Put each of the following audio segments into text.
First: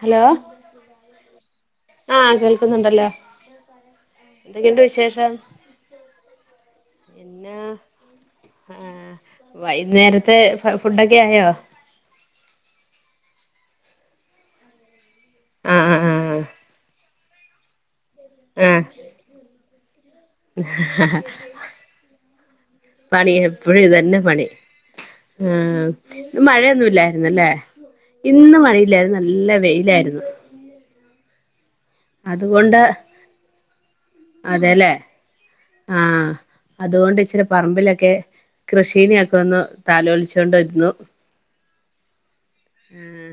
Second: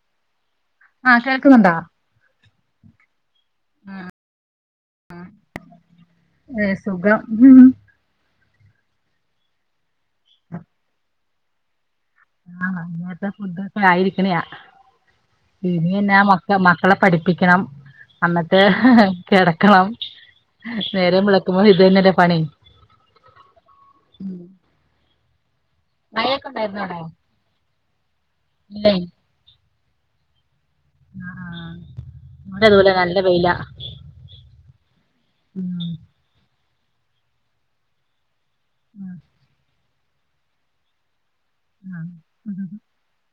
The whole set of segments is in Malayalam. ഹലോ ആഹ് കേൾക്കുന്നുണ്ടോ ആഹ് കേൾക്കുന്നുണ്ടല്ലോ [unintelligible] വിശേഷം ഏഹ് സുഖം ഉം വൈന്നേരത്തെ ഫുഡൊക്കെ ആയോ ആഹ് അങ്ങത്തെ ഫുഡൊക്കെ ആയിരിക്ക്ണ ആഹ് ആഹ് ഇനിന്നാ ആഹ് മക്ക മക്കളെ പഠി പ്പിക്കണം അമ്മക്ക് ആഹ് കെടക്കാം. നേരം വെള്ക്കുമ്പൊ ഇത് തന്നെല്ലേ പണി പണി എപ്പഴും ഇതന്നെ പണി ഉം ഇന്ന് മഴയൊക്കെ ഉണ്ടായിരുന്നോ അവിടെ മഴയൊന്നുല്ലായിര്ന്നുല്ലേ ഇന്ന് ഇല്ലേ മഴയില്ലായിര്ന്നു നല്ല വെയിലായിരുന്നു അഹ് ആഹ് ഇവിടതു അതുകൊണ്ട് പോലെ നല്ല വെയിലാ അതെല്ലേ ഉം ആഹ് അതുകൊണ്ട് ഇച്ചിരി പറമ്പിലൊക്കെ കൃഷീനെയൊക്കെ ഒന്ന് താലോൽച്ചോണ്ട്രുന്നു ഉം ഉം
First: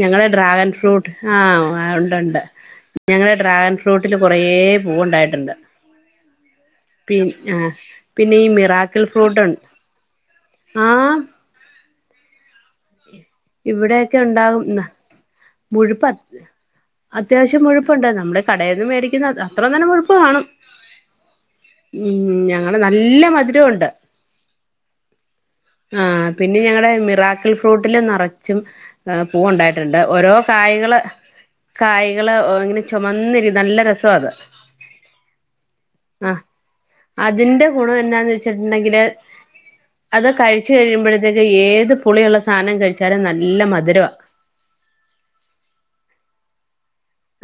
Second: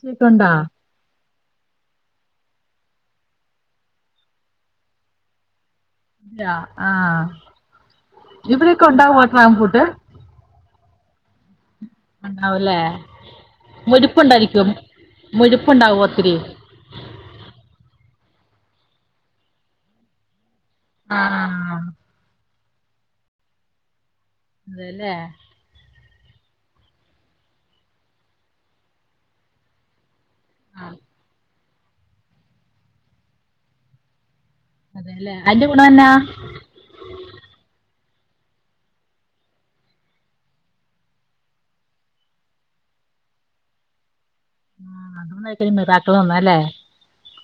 ഞങ്ങളെ ഉണ്ടോ ഡ്രാഗൺ ഫ്രൂ ആഹ് ഉണ്ട് ഉണ്ട്. ഞങ്ങളെ ഡ്രാഗൺ ഫ്രൂട്ടില് കൊറേ പൂവ് ണ്ടായിട്ടുണ്ട് ഇല്ല. പി ആഹ് ആഹ് പിന്നെ ഈ ഇവിടെയൊക്കെ മിറാക്കിൽ ഉണ്ടാവോ ഫ്രൂട്ടു ഡ്രാഗൺഫ്രൂട്ട് ആഹ് ഉണ്ടാവുല്ലേ. ഇവിടെയൊക്കെ ഉണ്ടാകും മുരിപ്പുണ്ടായിരിക്കും മുരിപ്പുണ്ടാവും മുഴുപ്പ് ഒത്തിരി അത്യാവശ്യം മുഴുപ്പുണ്ട്. നമ്മടെ കടേന്ന് മേടിക്കുന്ന അ അത്ര തന്നം മുഴുപ്പ് കാണും ആഹ് ആഹ് ഉം ഞങ്ങള് നല്ല മധുരമുണ്ട് അതെ ല്ലേ ആഹ് പിന്നെ ഞങ്ങടെ മിറാക്കിൽ ഫ്രൂട്ടിലും നറച്ചും പൂവ് ഉണ്ടായിട്ടുണ്ട് ഓരോ ആഹ് കായ്കള് കായ്കള് ഇങ്ങനെ ചൊമന്നിരി നല്ല രസമാ അത് അതെല്ലെ അയ്ന്റെ കൂടെന്നാ ആഹ് അതിന്റെ ഗുണം എന്നാന്ന് വെച്ചിട്ട്ണ്ടെങ്കില് അത് കഴിച്ചു കഴിയുമ്പോഴത്തേക്ക് ഏത് പുളിയുള്ള സാനം കഴിച്ചാലും നല്ല മധുരമാ ആഹ് അതെന്നെക്കാ ഈ മിറാക്കിൾ പർഞ്ഞാ ല്ലേ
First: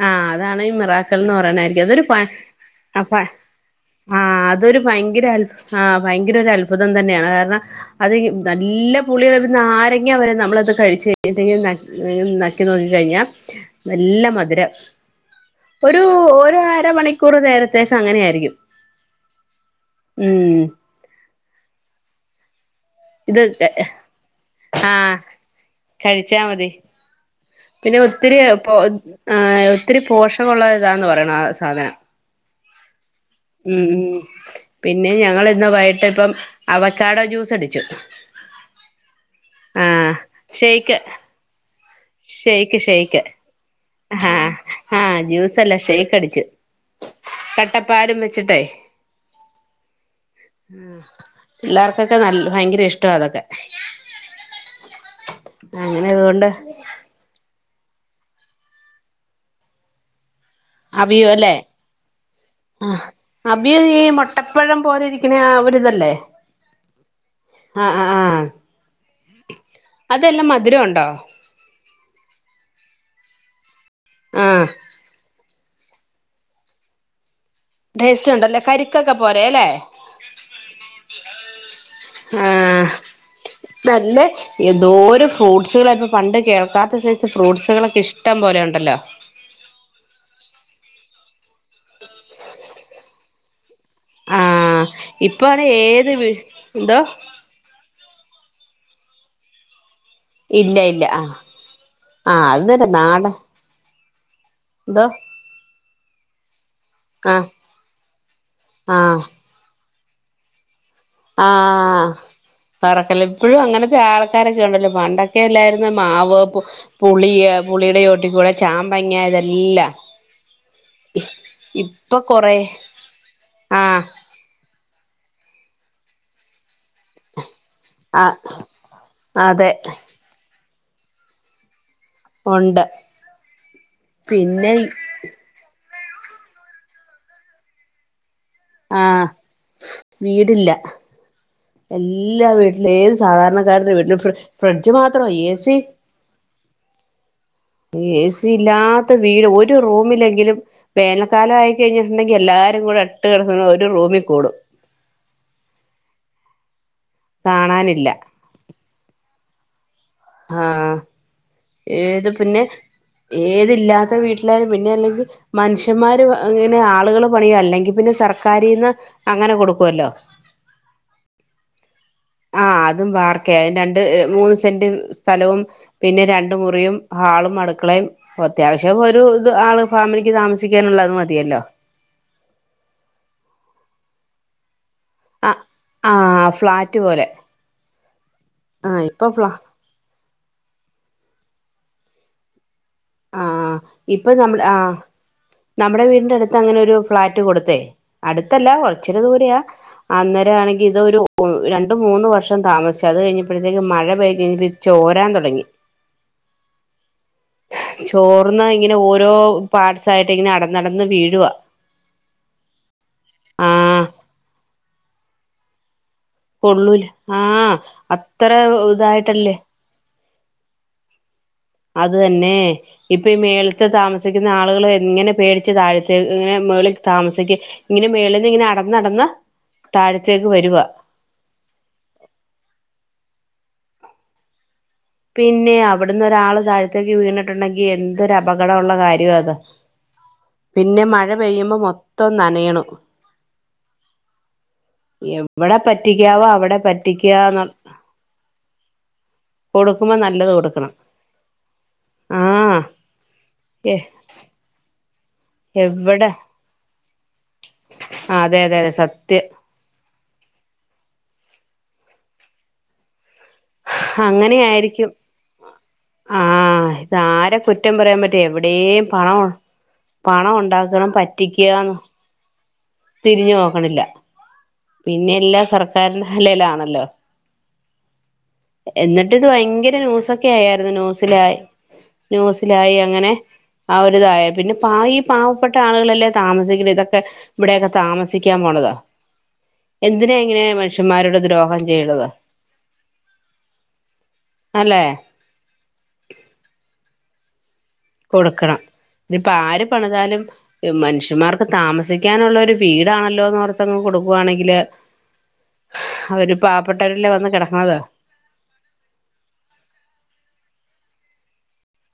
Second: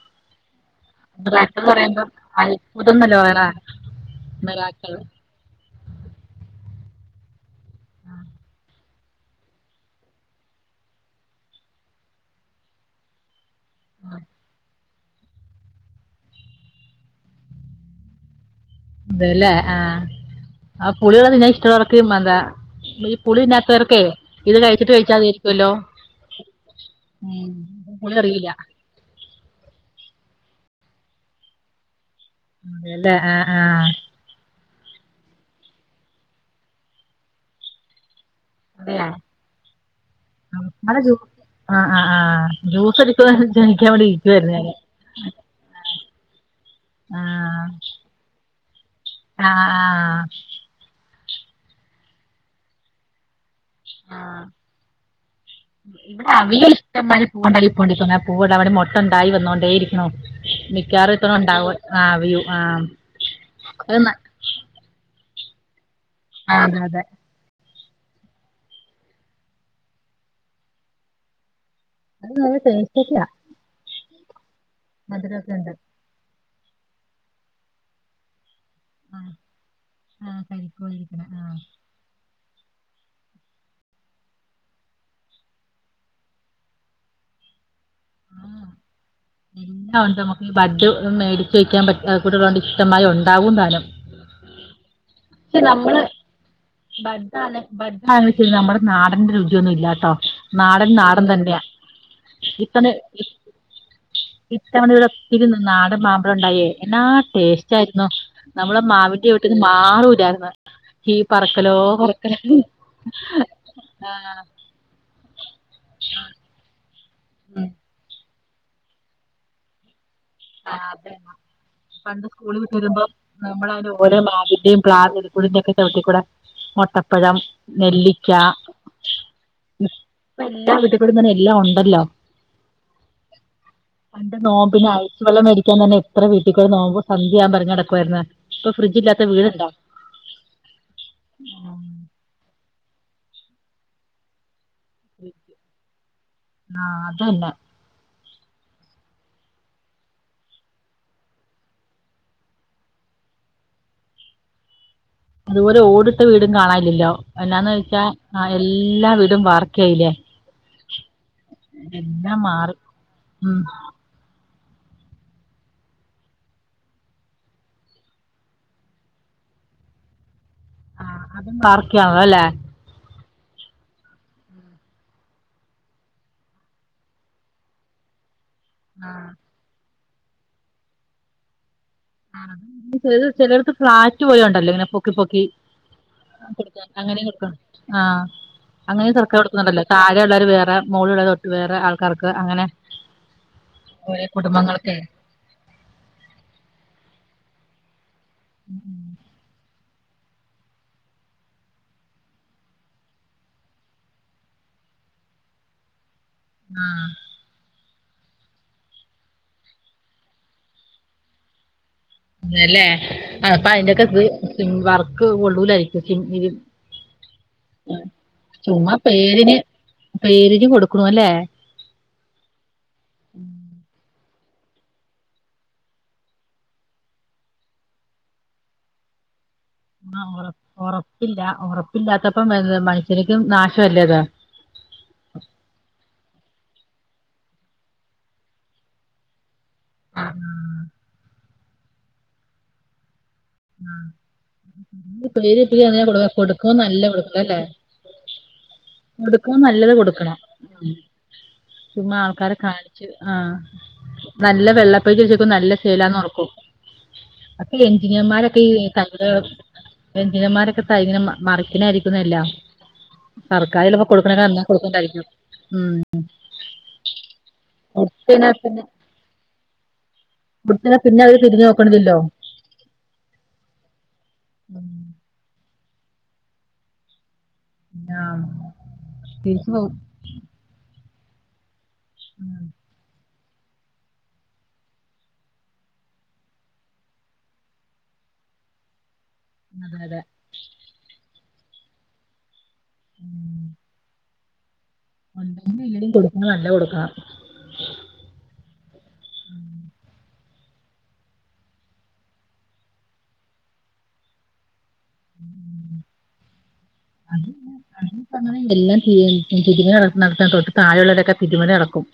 ആഹ് അതാണ് ഈ മിറാ ക്കിൾ ന്ന് മിറാക്കിൾ എന്ന് പറയ്ണായിരിക്കും അതൊരു പറയുമ്പം പ അത്ഭുതം അ പ എന്നല്ലേ പറയണേ ആഹ് അതൊരു മിറാക്കിൾ ഭയങ്കര അൽ ആഹ് ഭയങ്കര ഒരു അത്ഭുതം തന്നെയാണ് കാര്ണം അത് നല്ല പുളിയ്ള്ള നാരങ്ങ വരെ നമ്മളത് കഴിച്ച് കഴിഞ്ഞ്‌ട്ട് നക്കി നോക്കി കഴിഞ്ഞാ നല്ല മധുരം ഒരു ഒരു അരമണിക്കൂർ നേരത്തേക്ക് അങ്ങനെയായിരിക്കും ഇതല്ലേ ആഹ് ഉം ആ പുളി [unintelligible] അതാ പുളി ഇത് തിന്നാത്തോർക്കേ ഇത് കഴിച്ചിട്ട് ആഹ് കഴിച്ചാതിരിക്കൊല്ലോ കഴിച്ചാ മതി പിന്നെ ഒത്തിരി പോ ഒത്തിരി പോഷകുള്ള ഇതാന്ന് പറയണ സാധന അതെല്ലേ ആ ആ ഉം ഉം പിന്നെ ഞങ്ങള് ഇന്ന് വൈട്ട് ഇപ്പം അവക്കാടൊ ജ്യൂസ് അടിച്ചു അതെയാ ആഹ് ഉം നല്ല ഷെയ്ക്ക് ജു ആഹ് ആഹ് ആഹ് ആഹ് ഷെയ്ക്ക് ജ്യൂസ് ഷെയ്ക്ക് അടിക്കാൻ വേണ്ടി ആഹ് [unintelligible] ഞാന് ആഹ് ജ്യൂസല്ല ഷെയ്ക്ക് അടിച്ചു ആഹ് കട്ടപ്പാലും വെച്ചിട്ടെ ആഹ് ആഹ് ഉ പിള്ളേർക്കൊക്കെ നല്ല ഭയങ്കര ഇഷ്ടവാ അതൊക്കെ ആഹ് അങ്ങനെ ഇവിടെ അതുകൊണ്ട് അവിൽ ഇഷ്ടം മാരി [unintelligible] അവടെ മൊട്ട്ണ്ടായി വന്നോണ്ടേ ഇരിക്ക്ണു. മിക്കാറും അവിയു അല്ലേ ഇപ്പതുണ്ടാവ. ആഹ് വ്യൂ ആഹ് അട്ടപ്പഴം പോലിരിക്ക്ണെ ആ ഒരിതല്ലേ? ആഹ് അതെ അതെ. ആഹ് ആഹ് ആഹ് അതെല്ലാം മധുര ഉണ്ടോ? അത് നല്ല ടേസ്റ്റൊക്ക്യാ. ആഹ്. മധുരൊക്കെണ്ട്. ടേസ്റ്റുണ്ടല്ലേ? കരിക്കൊക്കെ പോലെല്ലേ? ആ കരിക്കുമായിരിക്കണ ആ ആഹ് നല്ല എന്തോര് ഫ്രൂട്ട്സ്കളാ ഇപ്പൊ പണ്ട് കേൾക്കാത്ത സൈസ് ഫ്രൂട്ട്സുകളൊക്കെ ഇഷ്ടം പോലെ ഉണ്ടല്ലോ. [unintelligible] ബഡ് മേടിച്ച് വെക്കാൻ പറ്റ്ന്നകൂടെള്ളോണ്ട് ഇഷ്ടമായി ഉണ്ടാവും താനും. ആഹ് പക്ഷെ ഇപ്പാണെ ഏത് വിസ്‌ എന്തോ? ബഡ് [unintelligible] നമ്മടെ നാടന്റെ രുചിയൊന്നുല്ലാട്ടോ. ഇല്ല നാടൻ ഇല്ല നാടൻ ആഹ് തന്ന്യാ ആഹ് അത് തന്നെ ഇപ്പത് നാടൻ ഇത്തവണ എന്തോ [unintelligible] നാടൻ മാമ്പഴൊണ്ടായേ എന്നാ ആഹ് ടേസ്റ്റായിരുന്നു. നമ്മളെ ആഹ് മാവിന്റെ ചോട്ടി പിന്നെ മാറൂലാര്ന്ന്. ആഹ് പറക്കല്ല് ഇപ്പഴും അങ്ങനത്തെ ആഹ് ആൾക്കാരൊക്കെണ്ടല്ലെ പണ്ടൊക്കെ ക്കെല്ലായിര്ന്ന് മാവ്, പുളി, പുളിടെ ചോട്ടി കൂടെ ചാമ്പങ്ങ ഇതെല്ലാം. ആഹ് അതേ ഇപ്പൊ പണ്ട് സ്കൂൾ കൊറേ വിട്ട് വരുമ്പോ നമ്മള് അങ്ങനെ ആഹ് ഓരോ മാവിന്റേം [unintelligible] ചോട്ടി കൂടെ. മൊട്ടപ്പഴം, നെല്ലിക്ക. ആഹ് അതെ ഇപ്പെല്ലാ വീട്ടിക്കൂടി തന്നെ എല്ലാം ഒണ്ടല്ലോ ഉണ്ട് പണ്ട് പിന്നെ നോമ്പിനാ ച്ചിരി വെള്ളം മേടിക്കാൻ തന്നെ എത്ര വീട്ടിക്കൂടെ നോമ്പ് സന്ധ്യയാവുമ്പൊ എറങ്ങി നടക്കുവായിര്ന്ന്. ആഹ് വീടില്ല. എല്ലാ വീട്ടിലും ഏത് സാധാരണക്കാര്ടെ വീട്ടിലും ഫ്രി ഫ്രിഡ്ജ് മാത്രോ എ സി. ആഹ് അതന്നെ എ സി ഇല്ലാത്ത വീട് ഒരു റൂമിലെങ്കിലും. വേനക്കാലായി കയ്ഞ്ഞിട്ടുണ്ടെങ്കി എല്ലാരും കൂടെ അട്ടി കിട ഒരു റൂമിൽ കൂടും. അതുപോലെ ഓടിട്ട വീടും കാണാഇല്ലല്ലോ എന്നാന്ന് വെച്ചാ കാണാനില്ല ആഹ് എല്ലാ വീടും വാർക്കായിലെ. ആഹ് ഏത് പിന്നെ മാറി ഉം ഏതില്ലാത്ത ത്തെ വീട്ടിലായും പിന്നെ അല്ലെങ്കിൽ മനുഷ്യന്മാര് ഇങ്ങനെ ആളുകൾ പണിയോ അല്ലെങ്കി പിന്നെ സർക്കാരിന്ന് അങ്ങനെ കൊടുക്കുവല്ലോ. ആഹ് അതും വാർക്കയാണല്ലൊ? അല്ലെ ആഹ് അതും വാർക്കയ അയ്ന് രണ്ട് മൂന്ന് സെന്റ് സ്ഥലവും പിന്നെ രണ്ട് മുറിയും ഹാളും അട്ക്കളയും. അത്യാവശ്യം ആ ഒരു ഇത് ആള് ഫാമിലിക്ക് താമസിക്കാന്ള്ള അത് മതിയല്ലോ. ആഹ് ചെലോ ചെലെയ്ട്ത്ത് ഫ്ലാറ്റ് പോലെണ്ടല്ലോ ഇങ്ങെനെ പൊ ക്കി പൊക്കി ആഹ് ആഹ് ഫ്ലാറ്റ് പോലെ [unintelligible] ആഹ് അങ്ങനെയ ഇപ്പൊ സർക്ക ഫ്ലാ കൊടുക്കുന്നുണ്ടല്ലോ താഴെള്ളവര് വേറെ മോളില്ള്ളത് വേറെ ആൾക്കാർക്ക് അങ്ങനെ. ആഹ് ഓരോ ഇപ്പൊ നമ്മള് ആഹ് കുടുംബങ്ങൾക്ക് നമ്മടെ വീടിന്റെട്ത്ത് അങ്ങനെ ഒരു ഫ്ളാറ്റ് കൊടുത്തേ. അടുത്തല്ല കൊറച്ചൊരു ദൂരയാ. അന്നേരാണെങ്കി ഇതൊരു രണ്ടു മൂന്ന് വർഷം താമസിച്ചു. അത് കഴിഞ്ഞപ്പഴത്തേക്ക് മഴ പെയ്തഴി ചോരാൻ തൊടങ്ങി. ആഹ്- ചോർന്ന് ഇങ്ങനെ ഓരോ പാട്സായിട്ട് ഇങ്ങനെ അടന്നടന്ന് വീഴുവാ. അതെല്ല അപ്പയ്ന്റെക്കെ ആഹ് ത് വർക്ക് കൊള്ളൂലായിരിക്കും. കൊള്ളൂല ആഹ് [unintelligible] അത്ര ചുമ്മാ ഇതായിട്ടല്ലേ പേരിന്- പേരിന് കൊട്ക്ക്ണു അല്ലേ? അത് തന്നെ- ഇപ്പൊ ഈ മേളത്ത താമസിക്കുന്ന ആളുകള് എങ്ങനെ പേടിച്ച് താഴെ ഇങ്ങനെ മേളിൽ താമസിക്കും. ഇങ്ങനെ മേളിൽന്ന് ഇങ്ങനെ അനടന്നടന്ന്- ആഹ് ഉറപ്പില്ല ഉറപ്പില്ലാത്തപ്പം എഹ് മനുഷ്യർക്കും നാശമല്ലേ അതാ. പിന്നെ അവിടുന്നൊരാള് താഴത്തേക്ക് വീണിട്ടുണ്ടെങ്കി എന്തൊരു അപകടമുള്ള കാര്യണത്- പിന്നെ മഴ പെയ്യുമ്പോ മൊത്തം നനയണു- ഇത് എവിടെ പേരിട്ട് അങ്ങനെ കൊടു പറ്റിക്കാവോ കൊടുക്കും അവിടെ നല്ല പറ്റിക്കാ കൊടുക്ക നല്ലത് കൊടുക്കുമ്പോ കൊടുക്കണം. നല്ലത് കൊടുക്കണം ചുമ ആൾക്കാരെ ആഹ് കാണിച്ചു ആഹ്- എ നല്ല വെള്ളപ്പൊച്ചി വെച്ചക്കും നല്ല ചേലാന്ന് എവിടെ ഉറക്കും അപ്പൊ എഞ്ചിനീയർമാരൊ- അതെ കൈ അതെ അതെ സത്യം എഞ്ചിനിയർമാരൊക്കെ കൈങ്ങനെ മറിക്കിനായിരിക്കുന്നല്ലോ- സർക്കാര് ചെല്ലപ്പാ കൊടുക്കണ അങ്ങനെ എന്നാ ആയിരിക്കും കൊടുക്കണ്ടായിരിക്കും. ഉം ആഹ് ഇതാരെ കുറ്റം പറയാൻ പറ്റും കൊട്ത്തയന പിന്നെ- എവിടെയും പണം പണം കൊടുത്ത് കയിഞ്ഞ ഉണ്ടാക്കണം പിന്നെ അവര് തിരിഞ്ഞ് പറ്റിക്കുകന്ന് നോക്കണതില്ലോ? തിരിഞ്ഞു നോക്കണില്ല ഉം പിന്നെ എല്ലാ സർക്കാരിൻ തലയിലാണല്ലോ? ആ എന്നിട്ട് ഇത് തിരിച്ചു പോകും ഭയങ്കര ന്യൂസൊക്ക- ഒക്കെ ആയിരുന്നു ന്യൂസിലായി ഉം ന്യൂസിലായി അങ്ങനെ- ആഹ് ഒരു ഇതായ പിന്നെ പ ഈ പാവപ്പെട്ട ആളുകളല്ലേ താമസിക്കണ ഇതൊക്കെ- ഇവിടെക്കെ താമസിക്കാൻ പോണത് അതെ അതെ എന്തിനാ ഇങ്ങനെ മനുഷ്യൻമാരോട് ദ്രോഹം ചെയ്യണത്. ഉം അല്ലേ നല്ല കൊടുക്കുമ്പോ നല്ലത് കൊടുക്കണം. കൊടുക്കണം ഇതിപ്പോ ആര് പണിതാലും. മനുഷ്യമാർക്ക് താമസിക്കാനുള്ള ഒരു വീടാണല്ലോന്നോർത്തങ്ങ് കൊടുക്കുവാണെങ്കില്. അവര് പാവപ്പെട്ടവരല്ലേ വന്ന് കിടക്കണത്. അങ്ങന എല്ലാം തിരുമാനം നടത്താൻ തൊട്ട് താഴെയുള്ളവരൊക്കെ തിരുമറി നടക്കും.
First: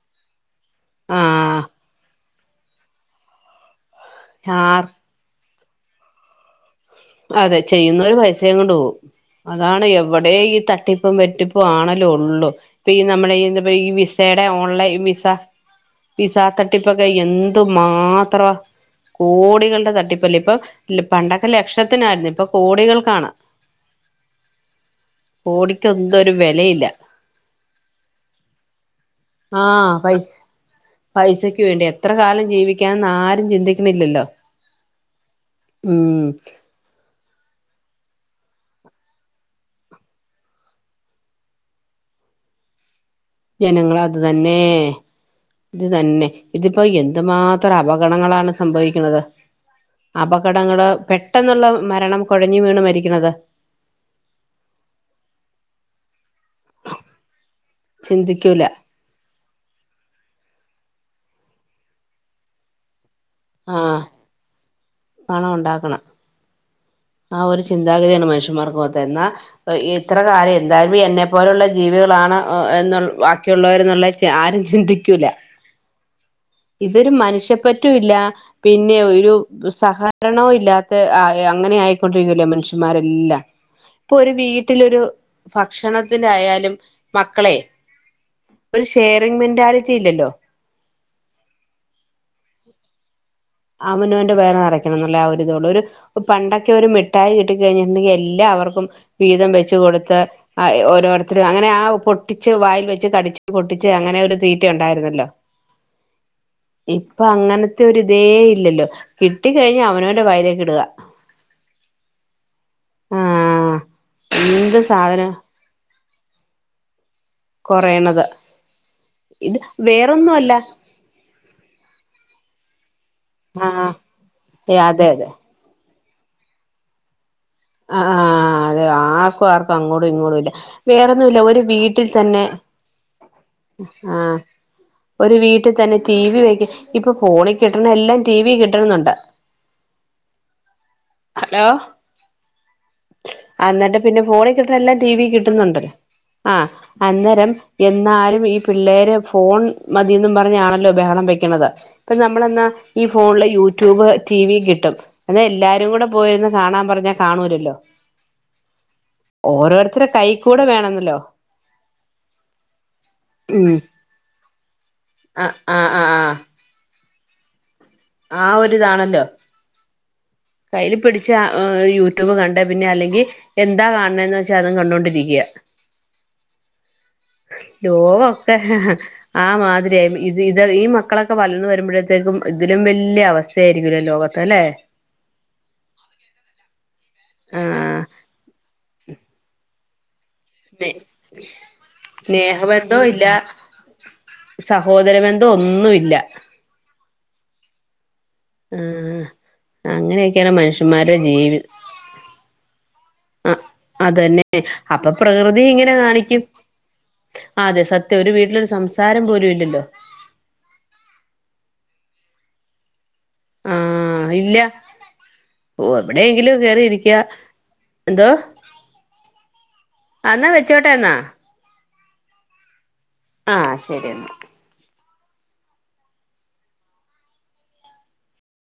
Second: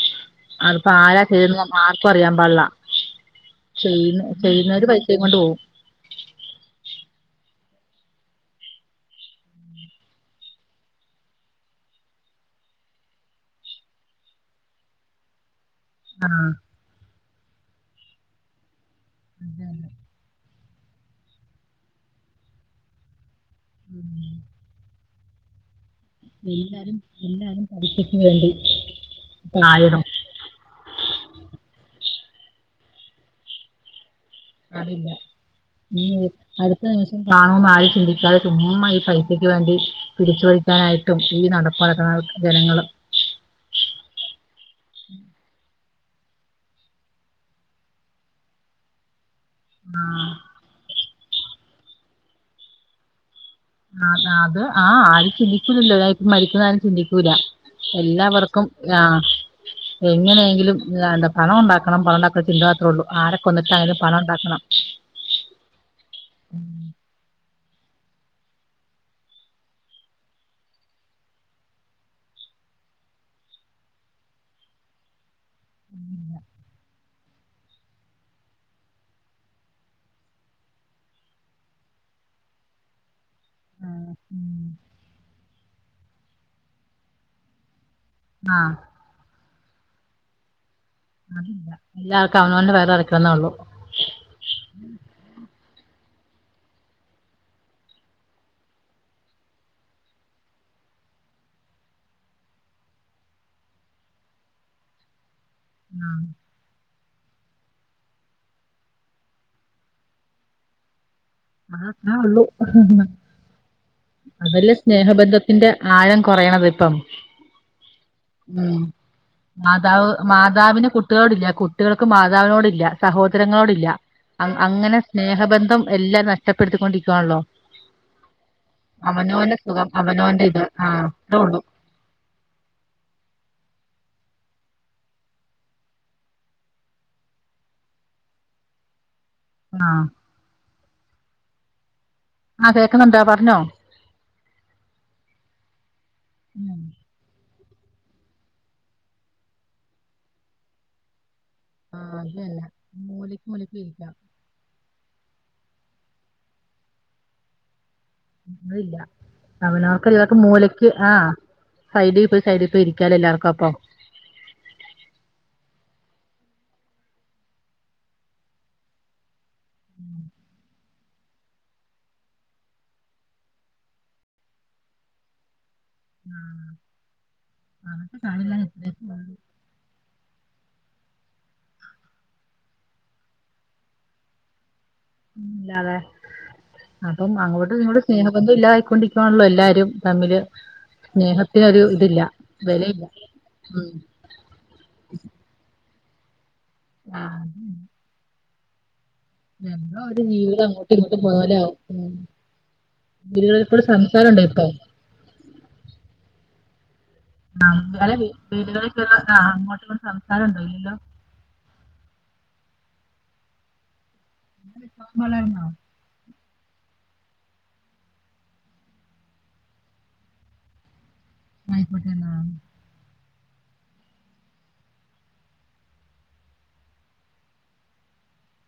അപ്പ ആരാ ആഹ് ചെയ്യുന്നത് ആർക്കും അറിയാൻ പാടില്ല ചെയ്യുന്ന ആർ ചെയ്യുന്നോരു പൈ. സ കൊണ്ട് പോവും. അതെ ചെയ്യുന്നവര് പൈസയും കൊണ്ട് പോവും. അതാണ് എവിടെം ഈ തട്ടിപ്പും വെട്ടിപ്പും ആണലും ഒള്ളു. ഇപ്പ ഈ നമ്മുടെ ഈ എന്താ പ ഈ വിസയുടെ ഓൺലൈൻ വിസ. ആ വിസാ തട്ടിപ്പൊക്കെ എന്തു മാത്ര അതെ, അതെ. കോടികളുടെ തട്ടിപ്പല്ലേ ഇപ്പൊ. ഇല്ല പണ്ടൊക്കെ ലക്ഷത്തിനായിരുന്നു ഇപ്പൊ കോടികൾക്കാണ്. ഉം കോടി. എന്തൊരു. വിലയില്ല എല്ലാരും എല്ലാരും പൈസക് വേണ്ടി. ആഹ് പായണം പൈസ് പൈസക്ക് വേണ്ടി എത്ര കാലം ജീവിക്കാന്ന് ആരും ചിന്തിക്കണില്ലല്ലോ. അതില്ല ഉം ഇനി അത്. ഉം കാണും എന്ന് ചിന്തിക്കാതെ ചുമ്മാ ഈ പൈസയ്ക്ക് വേണ്ടി. പിടിച്ചുപടിക്കാനായിട്ടും ഈ നടപ്പുനടക്കണ ജനങ്ങള്. ജനങ്ങളതു തന്നെ. ഇത് തന്നെ ഇതിപ്പോ എന്തുമാത്രം അപകടണങ്ങളാണ് സംഭവിക്കുന്നത്. അപകടങ്ങള് പെട്ടെന്നുള്ള മരണം കുഴഞ്ഞു വീണ് മരിക്കണത്. ആഹ് അത് ആഹ്‌ആരും ചിന്തിക്കുന്നില്ല. മരിക്കുന്നതാരുംചിന്തിക്കൂല ചിന്തിക്കൂല എല്ലാവർക്കും. ആഹ് എങ്ങനെയെങ്കിലും എന്താ പണം ഉണ്ടാക്കണം പണം ഉണ്ടാക്കണം എന്ന ചിന്ത മാത്രമേ ഉള്ളൂ ആരൊക്ക. കൊന്നിട്ടാണെങ്കിലും ആഹ് പണം ഉണ്ടാക്കണം. പണം ഉണ്ടാക്കണം. ആഹ് ഒരു ചിന്താഗതിയാണ് മനുഷ്യന്മാർക്ക് പോവാത്ത എന്നാ ഇത്ര കാര്യം എന്തായാലും എന്നെ പോലുള്ള ജീവികളാണ് എന്ന ബാക്കിയുള്ളവര് എന്നുള്ള ആരും ചിന്തിക്കൂലാ ഉം ഇതൊരു മനുഷ്യ പറ്റും ഇല്ല. പിന്നെ ഒരു സഹകരണോം ഇല്ലാത്തെ അയി അങ്ങനെയായി. പൊട്ടിക്കൂലേ മനുഷ്യന്മാരെല്ലാം ആ, ഇപ്പ ഒരു ഉം. വീട്ടിലൊരു ഭക്ഷണത്തിന്റെ ആയാലും മക്കളെ- ആഹ് ഒരു ഷെയറിംഗ് മെന്റാലിറ്റി ഇല്ലല്ലോ. അതില്ല എല്ലാർക്കും അവനോന്റെ വയറ് നെറക്കെന്നേ ഉള്ളൂ. ആവനോന്റെ വയറ് നെറക്കണം എന്നല്ലാ ഒരുതിള്ളു ഒരു പണ്ടൊക്കെ ഒരു മിഠായി കിട്ടി കഴിഞ്ഞിണ്ടെങ്കി എല്ലാവർക്കും വീതം വെച്ച് കൊടുത്ത് ആഹ് ഓരോരുത്തരും അങ്ങനെ ആഹ് പൊട്ടിച്ച് വായിൽ വെച്ച് കടിച്ച് പൊട്ടിച്ച് അങ്ങനെ ഒരു തീറ്റ ഉണ്ടായിരുന്നല്ലോ ആഹ് ഇപ്പൊ അങ്ങനത്തെയൊരിത് - തേ ഇല്ലല്ലോ കിട്ടിക്കഴിഞ്ഞ് അവനോന്റെ വായിലേക്ക് ഇടുക ആ അത്രയൊള്ളു ആഹ് അതെല്ലേ എന്ത് സാധനം സ്നേഹബന്ധം. തിന്റെ ആയം കൊറയണത് ഇപ്പം കൊറേണത് ഉം മാതാവ് മാതാവിന് കുട്ടിളോട്ല്ല്യ, കുട്ടികൾക്ക് മാതാവിനോട്ല്ല, സഹോദരങ്ങളോടല്ല, ആഹ് അ അങ്ങനെ അതെ അതെ സ്നേഹബന്ധം എല്ലാം നഷ്ടപ്പെടുത്തിക്കൊണ്ടിരിക്കുവാണല്ലോ. ആഹ്, ആഹ് ആ അതെ ആർക്കും ആർക്കും സുഖം അങ്ങോടും ഇങ്ങോട്ടും അവനോന്റെ ഇല്ല ഇത് ആഹ് വേറൊന്നും അത്രേ ഇല്ല, ഉള്ളൂ ഒരു വീട്ടിൽ തന്നെ ആഹ് ഒരു വീട്ടി തന്നെ ടി വി വെക്ക് ഇപ്പോ ഫോണിൽ കിട്ടണ എല്ലാം ടി വിൽ കിട്ട്ന്നൊണ്ട്. ആഹ് ഹലോ അതെ ആഹ് എന്നിട്ട് പിന്നെ ഫോണിൽ കിട്ടുന്ന എല്ലാം ടി വി കിട്ടുന്നുണ്ടല്ലോ ആഹ് ഉം അന്നേരം എന്നാലും ഈ പിള്ളേര് ഫോൺ മതിന്നും പറഞ്ഞാണല്ലോ ബഹളം വെക്കണത്. ആഹ് ഇപ്പ അത് തന്നെ നമ്മളെന്നാ ഈ മൂലക്ക് ഫോൺള്ളെ മൂലക്ക് യൂറ്റൂബ് ഇരിക്കാം ടി വി കിട്ടും അന്നാ എല്ലാരും കൂടെ പോയിരിന്ന് കാണാൻ പറഞ്ഞാ കാണൂലല്ലോ. ഒന്നുല്ല. ഓരോരുത്തരെ കൈ അവനോർക്കെല്ലാർക്ക് കൂടെ മൂലയ്ക്ക് വേണന്നല്ലോ ആഹ് സൈഡി പോയി സൈഡി പോയി ഇരിക്കാലോ എല്ലാർക്കും അപ്പം. ഉം ആഹ് ആഹ് ആഹ് ആഹ് ഒരിതാണല്ലോ ഉം കയ്യിൽ പിടിച്ചാ ഏഹ് യൂട്യൂബ് കണ്ടെ പിന്നെ അല്ലെങ്കി എന്താ കാണണേന്ന് വെച്ചാ അതും കണ്ടോണ്ടിരിക്കാ അതൊക്കെ കാണില്ല ലോവൊക്കെ ഇത്രയൊക്കെ ഉള്ളൂ ആ മാതിരിയാ [unintelligible] ഇത് ഇത് ഈ മക്കളൊക്കെ വളർന്നു വരുമ്പോഴത്തേക്കും ഇതിലും വല്ല്യ അവസ്ഥയായിരിക്കൂല്ലേ ലോകത്ത് അല്ലെ. പിന്നില്ലാതെ. അപ്പം അങ്ങോട്ടും ആഹ് ഇങ്ങോട്ടും സ്നേഹബന്ധം ഇല്ലാതായി കൊണ്ടിരിക്കുവാണല്ലോ എല്ലാരും തമ്മില് സ്നേ സ്നേഹത്തിനൊരു ഇതില്ല വിലയില്ല സ്നേഹബന്ധവും ഇല്ല സഹോദര ബെന്ധോ ഒന്നു ഇല്ല. ആഹ് ഉം ഏഹ് ഞങ്ങളൊരു ജീവിതം അങ്ങോട്ടും ഇങ്ങോട്ട് പോവല ജീവി ആകും, വീരുകളീ ആഹ് കൂടെ സംസാരം ഉണ്ടൊ അതന്നെ ഇപ്പൊ, അപ്പൊ പ്രകൃതി ഇങ്ങനെ കാണിക്കും, ആ അതെ അല്ല സത്യം ഒരു വീട്ടിലൊരു സംസാരം പോലും ഇല്ലല്ലോ, കാനണ്ടോ ഇല്ലല്ലോ, ആഹ് ഇല്ല, ഇല്ലല്ലോ എവിടെയെങ്കിലും കേയറിയിരിക്കാ എന്തോ? എന്നാ വെച്ചോട്ടെ എന്നാ, ആയിക്കോട്ടെന്ന, ആഹ് ശെരി എന്നാ,